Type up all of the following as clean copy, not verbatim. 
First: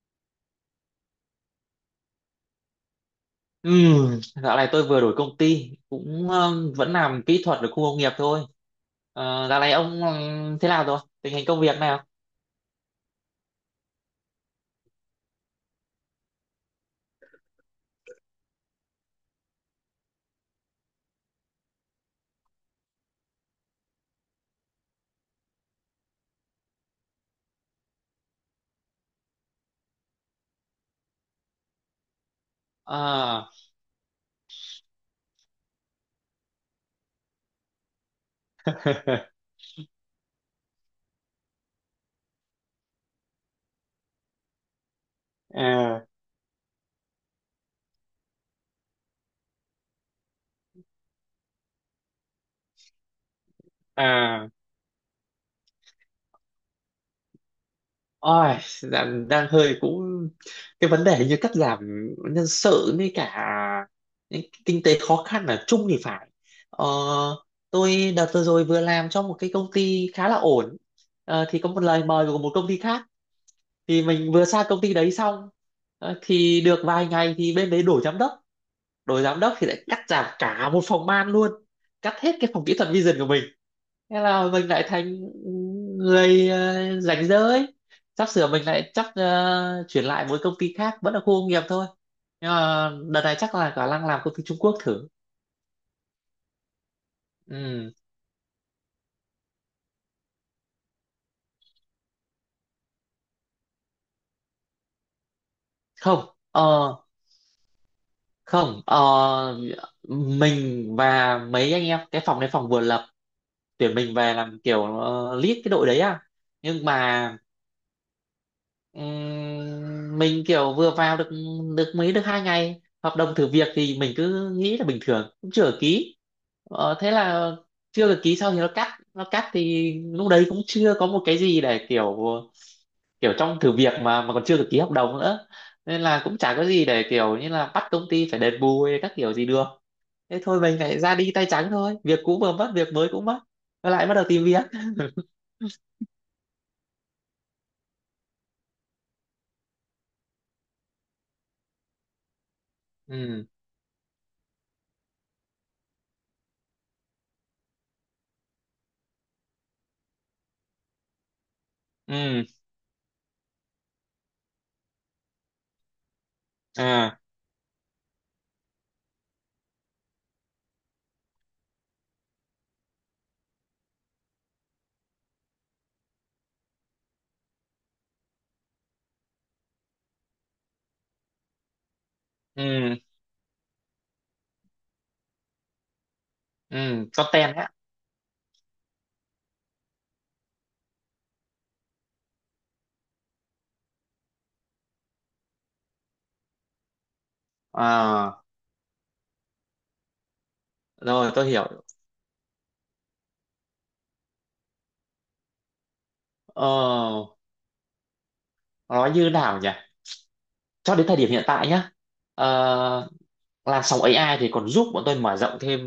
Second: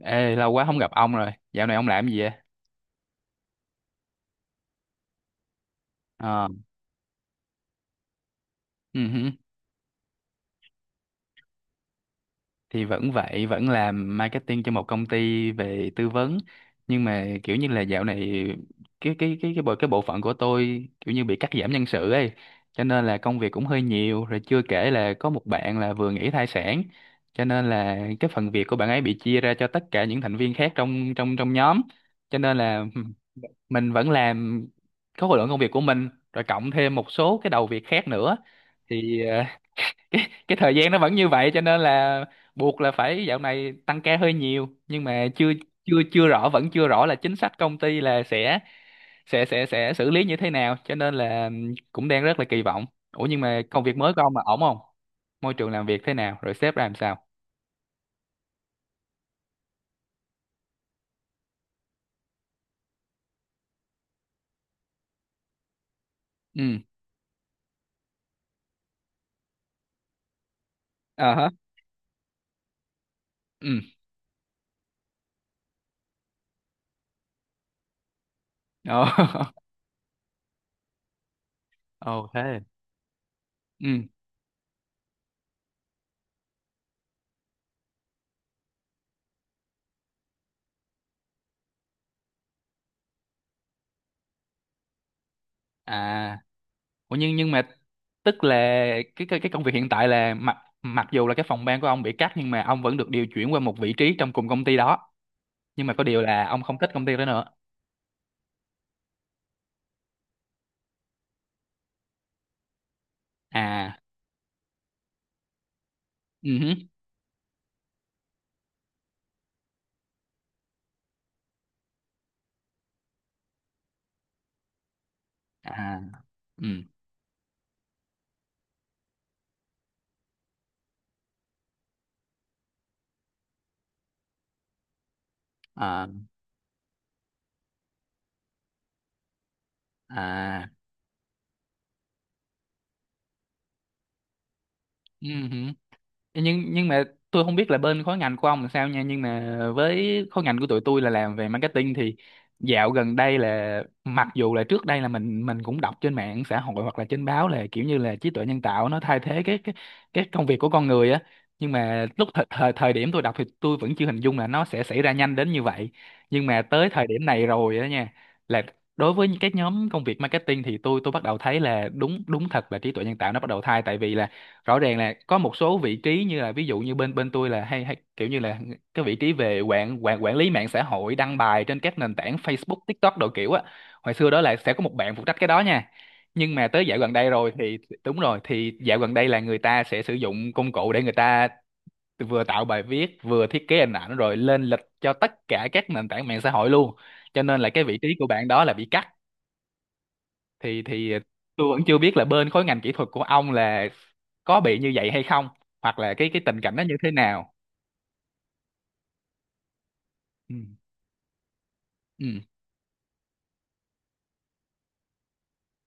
Ê, lâu quá không gặp ông rồi. Dạo này ông làm gì vậy? Ừ, dạo này tôi vừa đổi công ty cũng Ờ. Vẫn làm kỹ thuật ở khu công nghiệp thôi. Ừ hử. Ờ, dạo này ông thế nào rồi? Tình hình công việc nào? Thì vẫn vậy, vẫn làm marketing cho một công ty về tư vấn, nhưng mà kiểu như là dạo này cái bộ phận của tôi kiểu như bị cắt giảm nhân sự ấy, cho nên là công việc cũng hơi nhiều, rồi chưa kể là có một bạn là vừa nghỉ thai sản, cho nên là cái phần việc của bạn ấy bị chia ra cho tất cả những thành viên khác trong trong trong nhóm, cho nên là À, mình vẫn làm, có khối lượng công việc của mình rồi cộng thêm một số cái đầu việc khác nữa. Thì cái thời gian nó vẫn như vậy, cho nên là buộc là phải dạo này tăng ca hơi nhiều, nhưng mà chưa chưa à, chưa rõ vẫn chưa rõ là chính sách công ty là sẽ xử lý như thế nào, cho nên là cũng đang rất là kỳ vọng. Ủa, nhưng mà công việc mới của ông là à, ổn không, môi trường làm việc thế nào, rồi sếp ra làm sao? ôi, đang hơi cũng cái vấn đề như cắt giảm nhân sự với cả những kinh tế khó khăn ở chung thì phải. Ừ. Ờ, tôi đợt vừa rồi vừa làm cho một cái công ty khá là ổn. Ờ Ờ, hả. thì có một lời mời của một công ty khác, Ừ. thì mình vừa sang công ty đấy xong. Ờ, thì được vài ngày thì bên đấy đổi giám đốc. Ồ. Đổi giám đốc thì lại cắt giảm cả một phòng ban luôn, cắt Ồ hết cái thế. phòng kỹ thuật vision của mình. Ừ. Thế là mình lại thành người ờ, rảnh rỗi, sắp sửa mình lại chắc ờ, chuyển lại một công ty khác vẫn là khu công nghiệp thôi, nhưng mà đợt này chắc là khả năng làm công ty Trung Quốc thử. À. Ủa, nhưng mà Ừ. tức là cái công việc hiện tại là mặc mặc dù là cái phòng ban của ông bị cắt, nhưng mà ông vẫn được điều chuyển qua một vị trí trong cùng công ty đó, nhưng mà có điều Không là ông không thích ờ, công ty đó nữa. không ờ, mình và mấy anh em cái phòng này phòng vừa lập, tuyển À. mình về làm kiểu ờ, lead cái đội đấy à. Ừ hứ. Nhưng mà mình kiểu vừa vào được được mấy được 2 ngày hợp đồng thử việc, thì mình cứ nghĩ là bình thường cũng chưa được À. ký. Ừ. Ờ, thế là chưa được ký, sau thì nó cắt thì lúc đấy cũng chưa có một cái gì để kiểu, kiểu trong thử việc mà còn chưa được ký hợp đồng nữa, nên À. là cũng chả có gì để kiểu như là bắt công ty phải đền bù hay các kiểu gì được. Thế thôi À. mình lại ra đi tay trắng, thôi việc cũ vừa mất, việc mới cũng mất, lại bắt đầu tìm việc. Ừ hứ. Nhưng mà tôi không biết là bên khối ngành của ông là sao nha, nhưng mà với khối ngành của tụi tôi là làm về marketing thì dạo gần đây Ừ, là, mặc dù là trước đây là mình cũng đọc trên mạng xã hội hoặc là trên báo là kiểu như là trí tuệ nhân tạo nó thay thế cái công việc của con người á, nhưng mà lúc ừ. thời, thời thời điểm tôi đọc thì tôi vẫn chưa hình dung là nó sẽ xảy ra nhanh đến như vậy. Nhưng mà tới thời À. điểm này rồi á nha, là đối với những cái nhóm công việc marketing thì tôi bắt đầu thấy là đúng, đúng thật là trí tuệ nhân tạo nó bắt đầu thay, tại vì là rõ ràng là có một số vị trí như là, ví dụ như bên bên tôi là hay hay kiểu như là cái vị trí về quản quản quản lý mạng xã hội, đăng bài trên các nền tảng Facebook, Ừ, TikTok đồ kiểu á. Hồi xưa đó là sẽ có một bạn phụ trách cái đó nha. Nhưng mà ừ. tới dạo gần đây rồi Content á. thì, đúng rồi, thì dạo gần đây là người ta sẽ sử dụng công cụ để người ta vừa tạo bài viết, vừa thiết kế hình ảnh rồi lên lịch cho tất cả các nền tảng mạng xã hội luôn. Cho nên là cái vị trí của À, bạn đó là bị cắt. Thì rồi tôi tôi vẫn hiểu. chưa biết là bên khối ngành kỹ thuật của ông là có bị như vậy hay không, hoặc là cái tình cảnh nó như thế Ờ, nào. nói như nào nhỉ, Ừ. cho đến thời điểm hiện tại nhá. Ừ. Ờ, làn sóng AI thì còn giúp bọn tôi mở rộng thêm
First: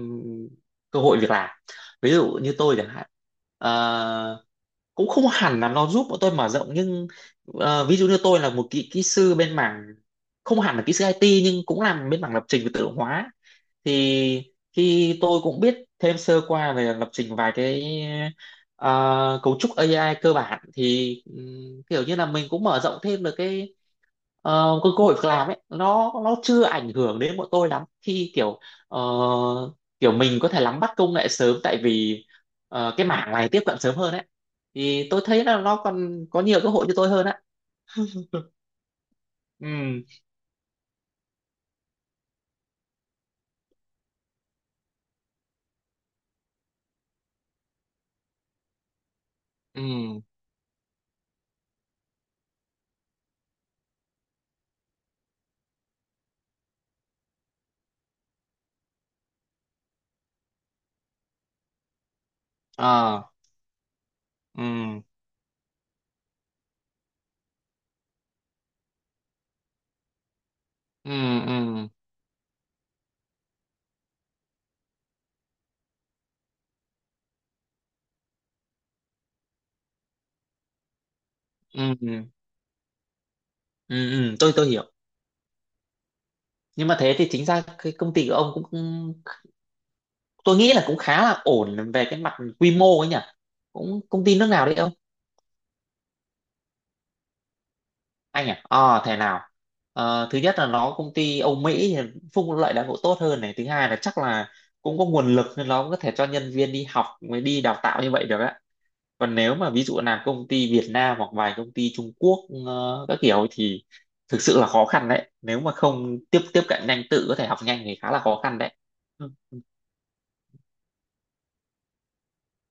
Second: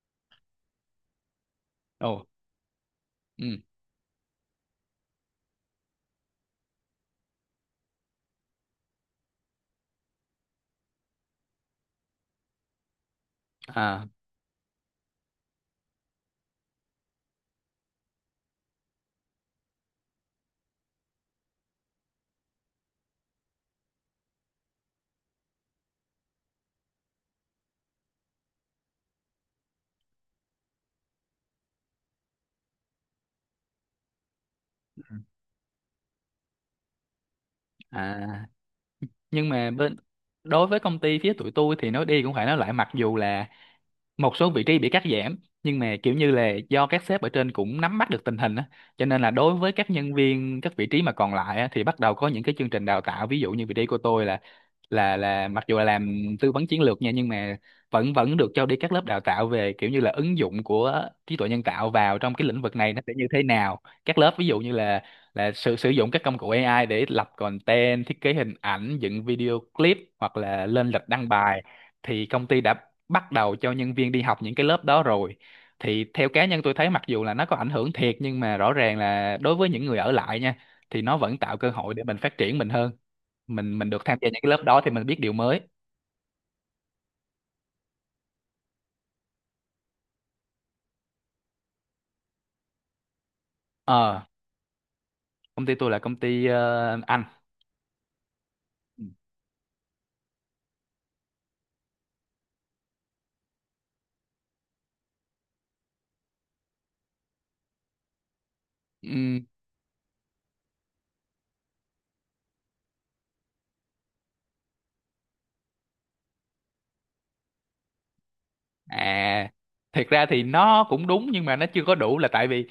cơ hội việc làm, Ồ. ví dụ như tôi chẳng hạn. Ừ. Ờ, cũng không hẳn là nó giúp bọn tôi mở rộng, nhưng ờ, ví dụ như tôi là một kỹ kỹ sư bên mảng, không hẳn là kỹ sư IT nhưng cũng làm bên mảng lập trình và tự động hóa, À. thì khi tôi cũng biết thêm sơ qua về lập trình vài cái ờ, cấu trúc AI cơ bản, thì kiểu như là mình cũng mở rộng thêm được cái ờ, cái cơ hội việc làm ấy. Nó chưa ảnh hưởng đến bọn tôi lắm, khi kiểu ờ, kiểu mình có thể nắm bắt công nghệ sớm, tại vì ờ, cái mảng này tiếp cận sớm hơn ấy, thì tôi thấy là nó còn có nhiều cơ hội cho tôi hơn á. À. Nhưng Ừ, mà bên, đối với công ty phía tụi tôi thì nói đi cũng phải nói lại, mặc dù là một số vị trí bị cắt giảm, nhưng mà kiểu như là do các sếp ở trên cũng nắm bắt được tình hình á, cho nên là đối với các nhân ừ. viên các vị trí mà còn lại á, thì bắt đầu có những cái chương trình đào tạo. Ví dụ như vị trí của tôi là, là mặc dù là làm tư vấn chiến lược nha, nhưng mà vẫn vẫn được cho đi các lớp đào tạo về kiểu như là ứng dụng của trí tuệ nhân tạo vào trong cái lĩnh vực này nó sẽ Ờ. như thế nào. Các lớp ví dụ như ừ là sử sử dụng các công cụ AI để lập content, thiết kế hình ảnh, dựng video clip, hoặc là lên lịch ừ, đăng ừ. bài. Thì công ty đã bắt đầu cho nhân viên đi học những cái lớp đó rồi. Thì theo cá nhân tôi thấy, mặc dù là nó có ảnh hưởng thiệt, nhưng mà rõ ràng là đối với những người ở lại nha, thì nó vẫn tạo cơ hội Ừ, để ừ. mình phát triển mình hơn, mình được Ừ, tham gia ừ, những cái tôi lớp tôi đó thì hiểu. mình biết điều mới. Nhưng mà thế thì chính ra cái công ty của ông cũng cũng- tôi nghĩ là cũng khá là ổn về cái mặt quy mô ấy nhỉ, cũng Ờ, công ty nước nào đấy ông. công ty tôi là công ty Anh. Anh à, ờ thế nào. Ờ, thứ nhất là nó công ty Âu Mỹ thì phúc lợi đãi ngộ tốt hơn này, thứ hai là chắc là cũng có nguồn lực nên nó cũng có thể cho nhân viên đi học mới đi đào tạo như vậy được á. Còn Ừm. nếu mà ví dụ là công ty Việt Nam hoặc vài công ty Trung Quốc ờ, các kiểu thì thực sự là khó khăn đấy, nếu mà không tiếp tiếp cận nhanh tự có thể học nhanh thì khá là khó khăn đấy. À, Ừ. thiệt ra thì nó cũng đúng, nhưng mà nó chưa có đủ, là tại vì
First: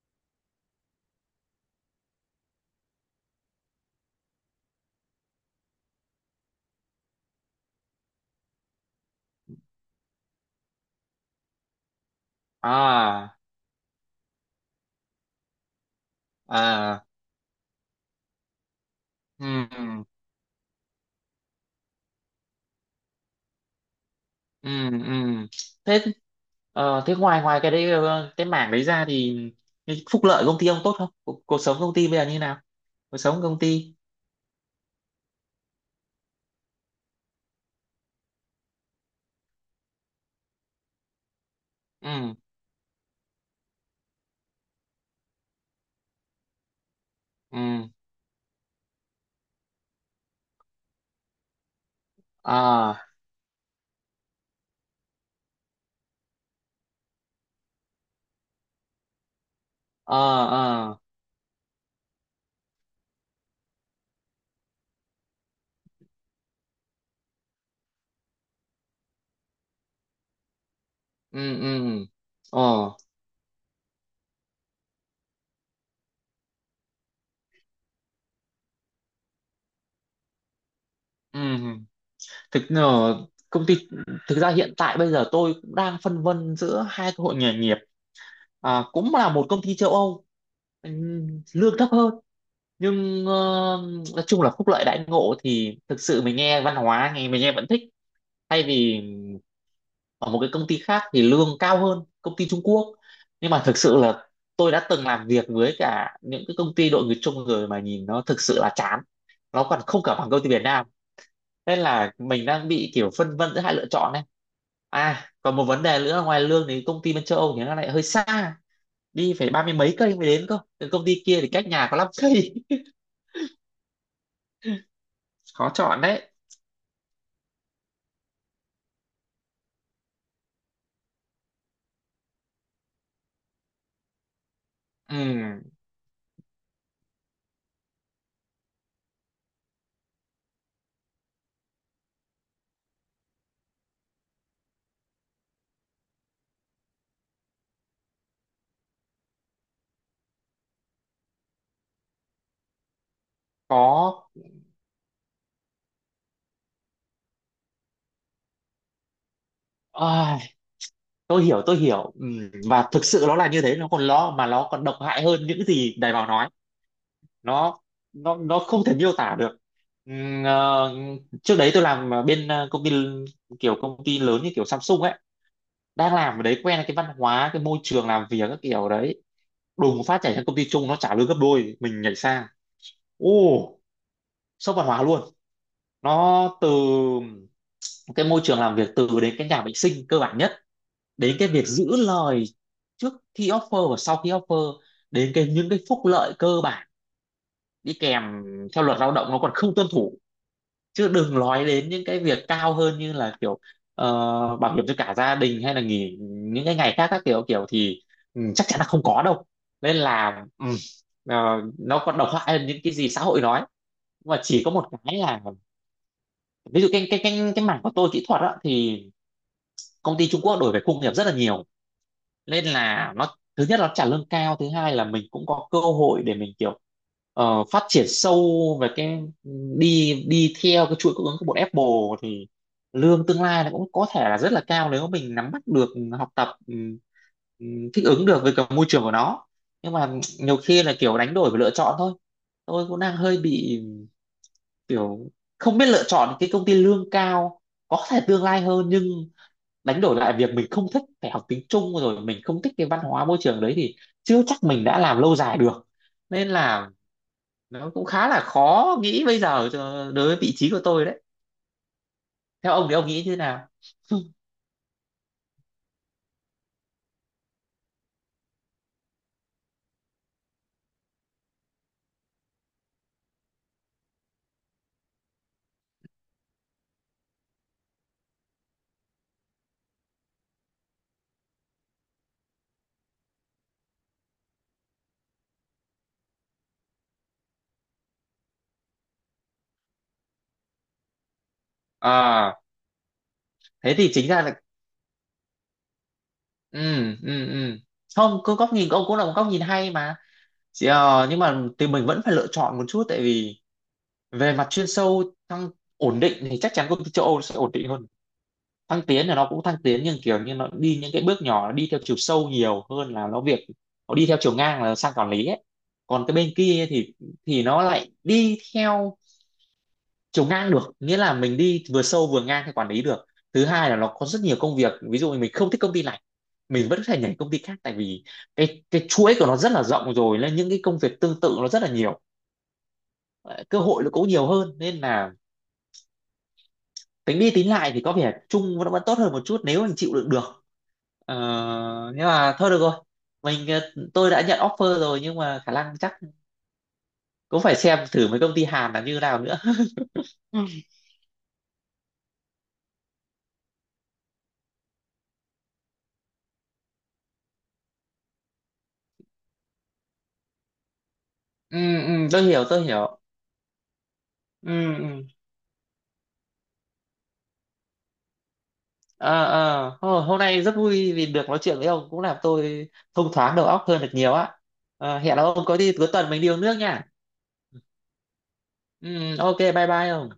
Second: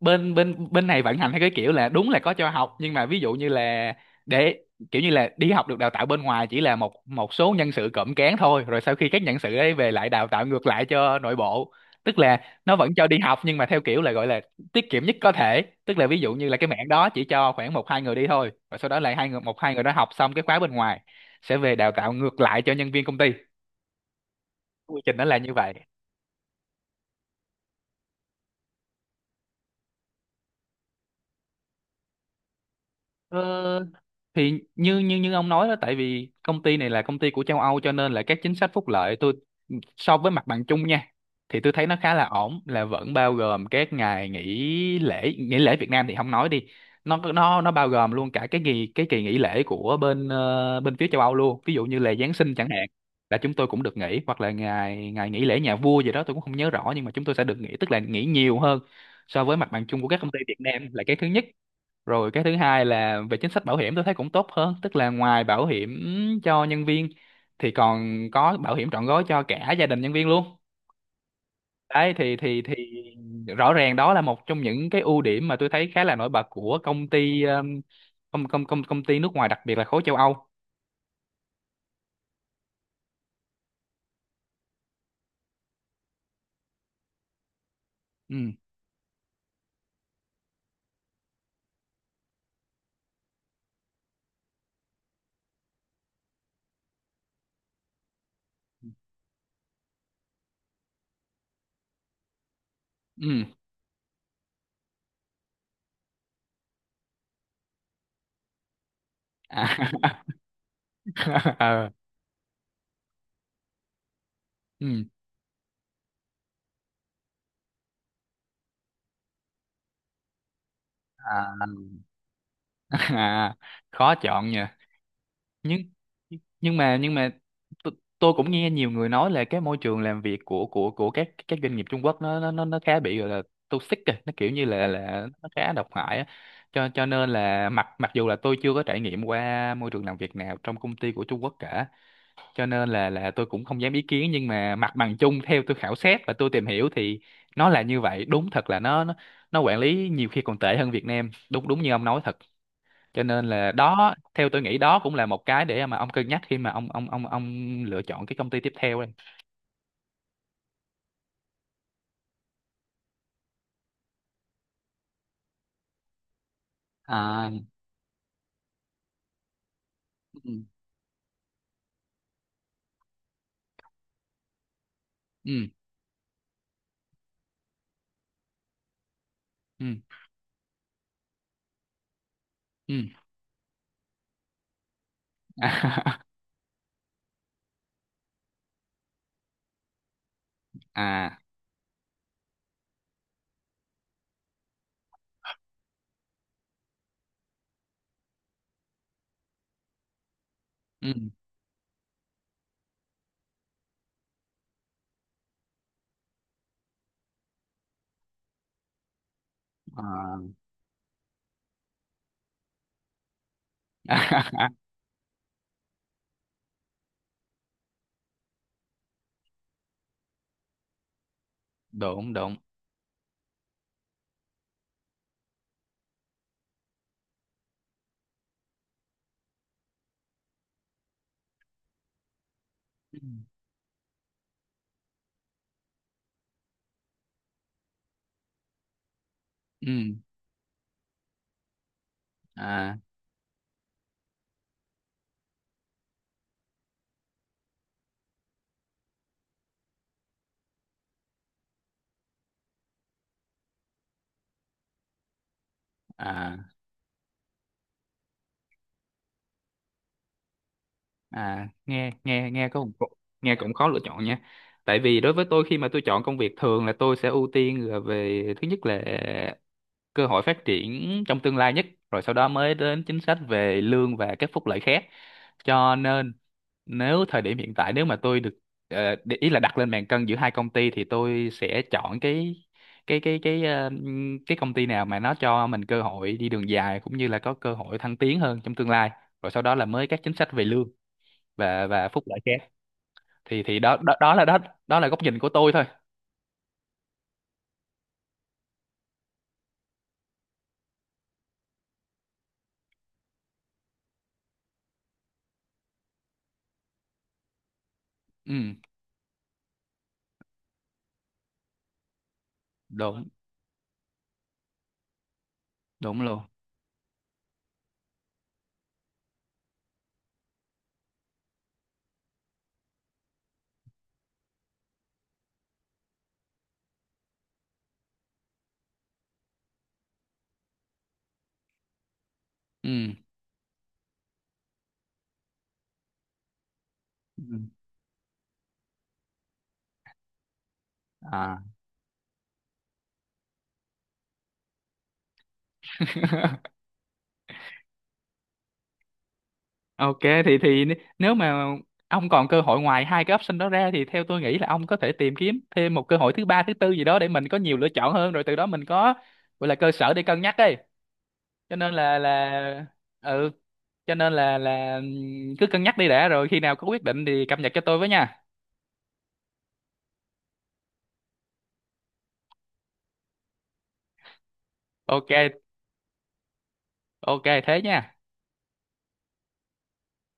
bên bên bên này vận hành theo cái kiểu là đúng là có cho học, nhưng mà ví dụ như là để kiểu như là đi học được đào tạo bên ngoài chỉ là một một số nhân sự cộm cán thôi, rồi sau khi các nhân sự ấy về lại đào tạo ngược lại cho nội bộ. Tức là nó vẫn cho đi À, học, nhưng mà theo kiểu là gọi là tiết kiệm nhất có thể. Tức là ví dụ như là cái mảng à. đó chỉ cho khoảng một hai người đi thôi, và sau đó lại hai người, một hai người đó Ừ. học xong cái khóa bên ngoài sẽ về đào tạo ngược lại cho nhân viên công ty. Ừ, Quy ừ. trình nó là như vậy. Thế ờ, thế ngoài ngoài cái đấy ờ, cái mảng đấy ra thì cái phúc lợi công ty ông tốt không, cuộc sống công ty bây giờ như nào, cuộc sống công Ờ, ty. thì như như như ông nói đó, tại vì công ty này là công ty của châu Âu cho nên là các chính sách phúc lợi, tôi so với mặt bằng chung nha, thì tôi thấy nó khá là Ừ, ổn, là vẫn bao gồm các ngày nghỉ lễ, nghỉ lễ Việt Nam thì không nói đi, nó ừ. nó nó bao gồm luôn cả cái kỳ nghỉ lễ của bên bên phía châu Âu luôn, ví dụ như là Giáng sinh chẳng hạn, Ờ. là chúng tôi cũng được nghỉ, hoặc là ngày ngày nghỉ lễ nhà vua gì đó tôi cũng không nhớ rõ, nhưng mà chúng tôi sẽ được nghỉ, tức là nghỉ nhiều hơn so với mặt bằng chung của Ờ. các công ty Việt Ờ. Nam, là cái thứ nhất. Rồi cái thứ hai là về chính sách bảo hiểm tôi thấy cũng tốt hơn, tức là ngoài bảo hiểm cho nhân viên thì còn có bảo hiểm trọn gói cho cả gia đình nhân viên luôn. Ừ, ừ. Đấy, thì Ờ. rõ ràng đó là một trong những cái ưu điểm mà tôi thấy khá là nổi bật của công ty công công công công ty nước ngoài, đặc biệt là khối châu Âu. Ừ. Thực ờ, công ty, thực ra hiện tại bây giờ tôi cũng đang phân vân giữa hai cơ hội nghề nghiệp. Ừ. À, cũng là một công ty châu Âu, lương thấp hơn, nhưng ờ, nói chung là phúc lợi đãi ngộ thì thực sự mình nghe văn hóa nghe mình nghe vẫn thích, thay vì ở một cái công ty khác thì lương cao hơn, công ty Trung Quốc. Ừ. Nhưng mà thực sự là tôi đã từng làm việc với cả những cái công ty đội người Trung rồi mà nhìn nó thực sự là chán, nó À. còn không cả bằng công ty Việt Nam, nên Ờ. là mình đang bị kiểu phân vân giữa hai lựa chọn này. Ừ. À còn một vấn đề nữa là ngoài lương thì công ty bên châu Âu thì nó lại hơi xa, đi phải 30 mấy cây mới đến cơ. Từ công ty kia thì À. cách nhà có 5 cây. À, khó chọn nhỉ. Khó nhưng chọn đấy. nhưng mà nhưng mà t- tôi cũng nghe nhiều người nói là cái môi trường làm việc của các các doanh nghiệp Trung Quốc nó khá bị gọi là toxic kìa, nó kiểu như là nó Ừ, khá độc hại á, cho nên là mặc mặc dù là tôi chưa có trải nghiệm qua môi trường làm việc nào trong công ty của Trung Quốc cả, cho nên là tôi cũng không dám ý kiến. Nhưng mà mặt bằng chung theo tôi khảo sát và tôi tìm hiểu thì nó là như vậy, đúng thật là nó nó quản lý nhiều khi còn tệ hơn Việt Nam, đúng đúng như ông nói thật. Cho nên là đó, có. theo tôi nghĩ đó cũng là một cái để mà ông cân nhắc khi mà ông lựa chọn cái công ty tiếp theo đây. Ai, tôi hiểu ừ, và thực sự nó là như thế, nó còn lo mà nó còn độc hại hơn những gì Đài Bảo nói, À. nó nó không thể miêu tả được. Ừ, Ừ. ờ, trước đấy tôi làm ở bên ờ, công ty, kiểu công ty lớn như kiểu Samsung ấy, Ừ. đang làm ở đấy quen cái văn hóa cái môi trường làm việc các kiểu đấy, Ừ. đùng phát nhảy sang công ty chung nó trả lương gấp đôi mình nhảy sang. Ừ. Ô, sốc văn hóa luôn. Nó từ cái môi trường làm việc, từ đến cái nhà vệ sinh cơ bản nhất, đến À. cái việc giữ lời trước khi offer và sau khi offer, đến cái những cái phúc lợi cơ bản đi kèm theo luật lao động nó còn không tuân thủ, chứ Ừ. đừng nói đến những cái việc cao hơn như là kiểu ờ, bảo hiểm cho cả gia đình hay là nghỉ những cái ngày khác các kiểu kiểu thì ừ, chắc chắn là không có đâu. Nên À. là ừ, ờ, nó còn độc hại hơn những cái gì xã hội nói. Nhưng mà chỉ có một cái là, ví dụ cái mảng của tôi kỹ thuật á thì công ty Trung Quốc đổi về khung nghiệp rất là nhiều, Đúng đúng. nên là nó thứ nhất nó trả lương cao, thứ hai là mình cũng có cơ hội để mình kiểu ờ, phát triển sâu về cái, đi đi theo cái chuỗi cung ứng của bọn Apple, thì Ừ. lương tương lai nó cũng có thể là rất là cao, nếu mình nắm bắt được, học tập thích ứng được với cả môi trường của nó. Nhưng mà Ừ. nhiều khi là kiểu đánh đổi và lựa chọn thôi, tôi À. cũng đang hơi bị kiểu không biết lựa chọn cái công ty lương cao có thể tương lai hơn, nhưng đánh đổi lại việc mình không thích phải học tiếng Trung rồi mình không thích cái văn hóa môi trường đấy thì chưa chắc mình đã làm lâu dài được, nên à là nó cũng khá là khó nghĩ bây giờ cho- đối với vị trí của tôi đấy. à nghe nghe nghe Theo có ông thì ông nghĩ như thế nghe nào? cũng khó lựa chọn nha tại vì đối với tôi khi mà tôi chọn công việc thường là tôi sẽ ưu tiên là về thứ nhất là cơ hội phát triển trong tương lai nhất rồi sau đó mới đến chính sách về lương và các phúc lợi khác cho nên nếu thời điểm hiện tại nếu mà tôi được ờ, để ý là đặt lên bàn cân giữa hai công ty thì tôi sẽ chọn cái ờ, cái công ty nào mà nó cho mình cơ hội đi đường dài cũng như là có cơ hội thăng tiến hơn trong tương lai rồi sau đó là mới các chính sách về lương và phúc lợi À, khác thì thế đó thì chính ra là đó đó là góc nhìn của tôi thôi ừ, ừ, ừ, không, cứ góc nhìn của ông cũng là một góc nhìn hay mà. Chỉ, ờ, nhưng mà thì mình vẫn phải lựa chọn một chút, tại vì về mặt chuyên sâu thăng, ổn định thì chắc chắn công ty châu Âu sẽ ổn định hơn, ừ thăng tiến là nó cũng thăng tiến nhưng kiểu như nó đi những cái bước nhỏ, nó đi theo chiều sâu nhiều hơn đúng là nó việc, nó đi theo chiều ngang là sang quản lý ấy. đúng Còn cái luôn bên kia thì nó lại đi theo chiều ngang được, nghĩa là mình đi vừa sâu vừa ngang theo quản lý được. Thứ hai là nó có rất nhiều công việc, ví dụ như mình không thích công ty này mình vẫn có thể nhảy công ty khác, tại vì cái chuỗi của nó rất là rộng rồi nên những cái công việc tương tự nó rất là nhiều. ừ Ờ, cơ hội nó cũng nhiều hơn, nên là tính đi ừ. tính lại thì có vẻ chung nó vẫn tốt hơn một chút nếu anh chịu đựng được. Ờ, à nhưng mà thôi được rồi, mình ờ, tôi đã nhận offer rồi nhưng mà khả năng chắc cũng phải xem thử mấy công ty Hàn là như nào nữa. Ok. thì Ừ, thì n- nếu mà ông còn cơ hội ngoài hai cái option đó ra thì theo tôi nghĩ là ông có thể tìm kiếm thêm một cơ hội thứ ba thứ tư gì đó để mình có nhiều lựa chọn hơn, rồi từ đó mình có, gọi là cơ sở để cân nhắc ấy. Cho ừ, nên ừ, tôi hiểu tôi là hiểu. Ừ. Cho nên là Ừ, ừ. Cứ cân nhắc đi đã, rồi khi nào có quyết định thì cập nhật cho tôi với nha. Ờ, ờ. Hô- hôm nay rất vui vì được nói chuyện với ông cũng làm tôi thông thoáng đầu óc hơn được nhiều á. Ờ, Ok, hẹn ông có đi cuối tuần mình đi uống nước nha. ok thế nha. Ừ, ok bye bye ông.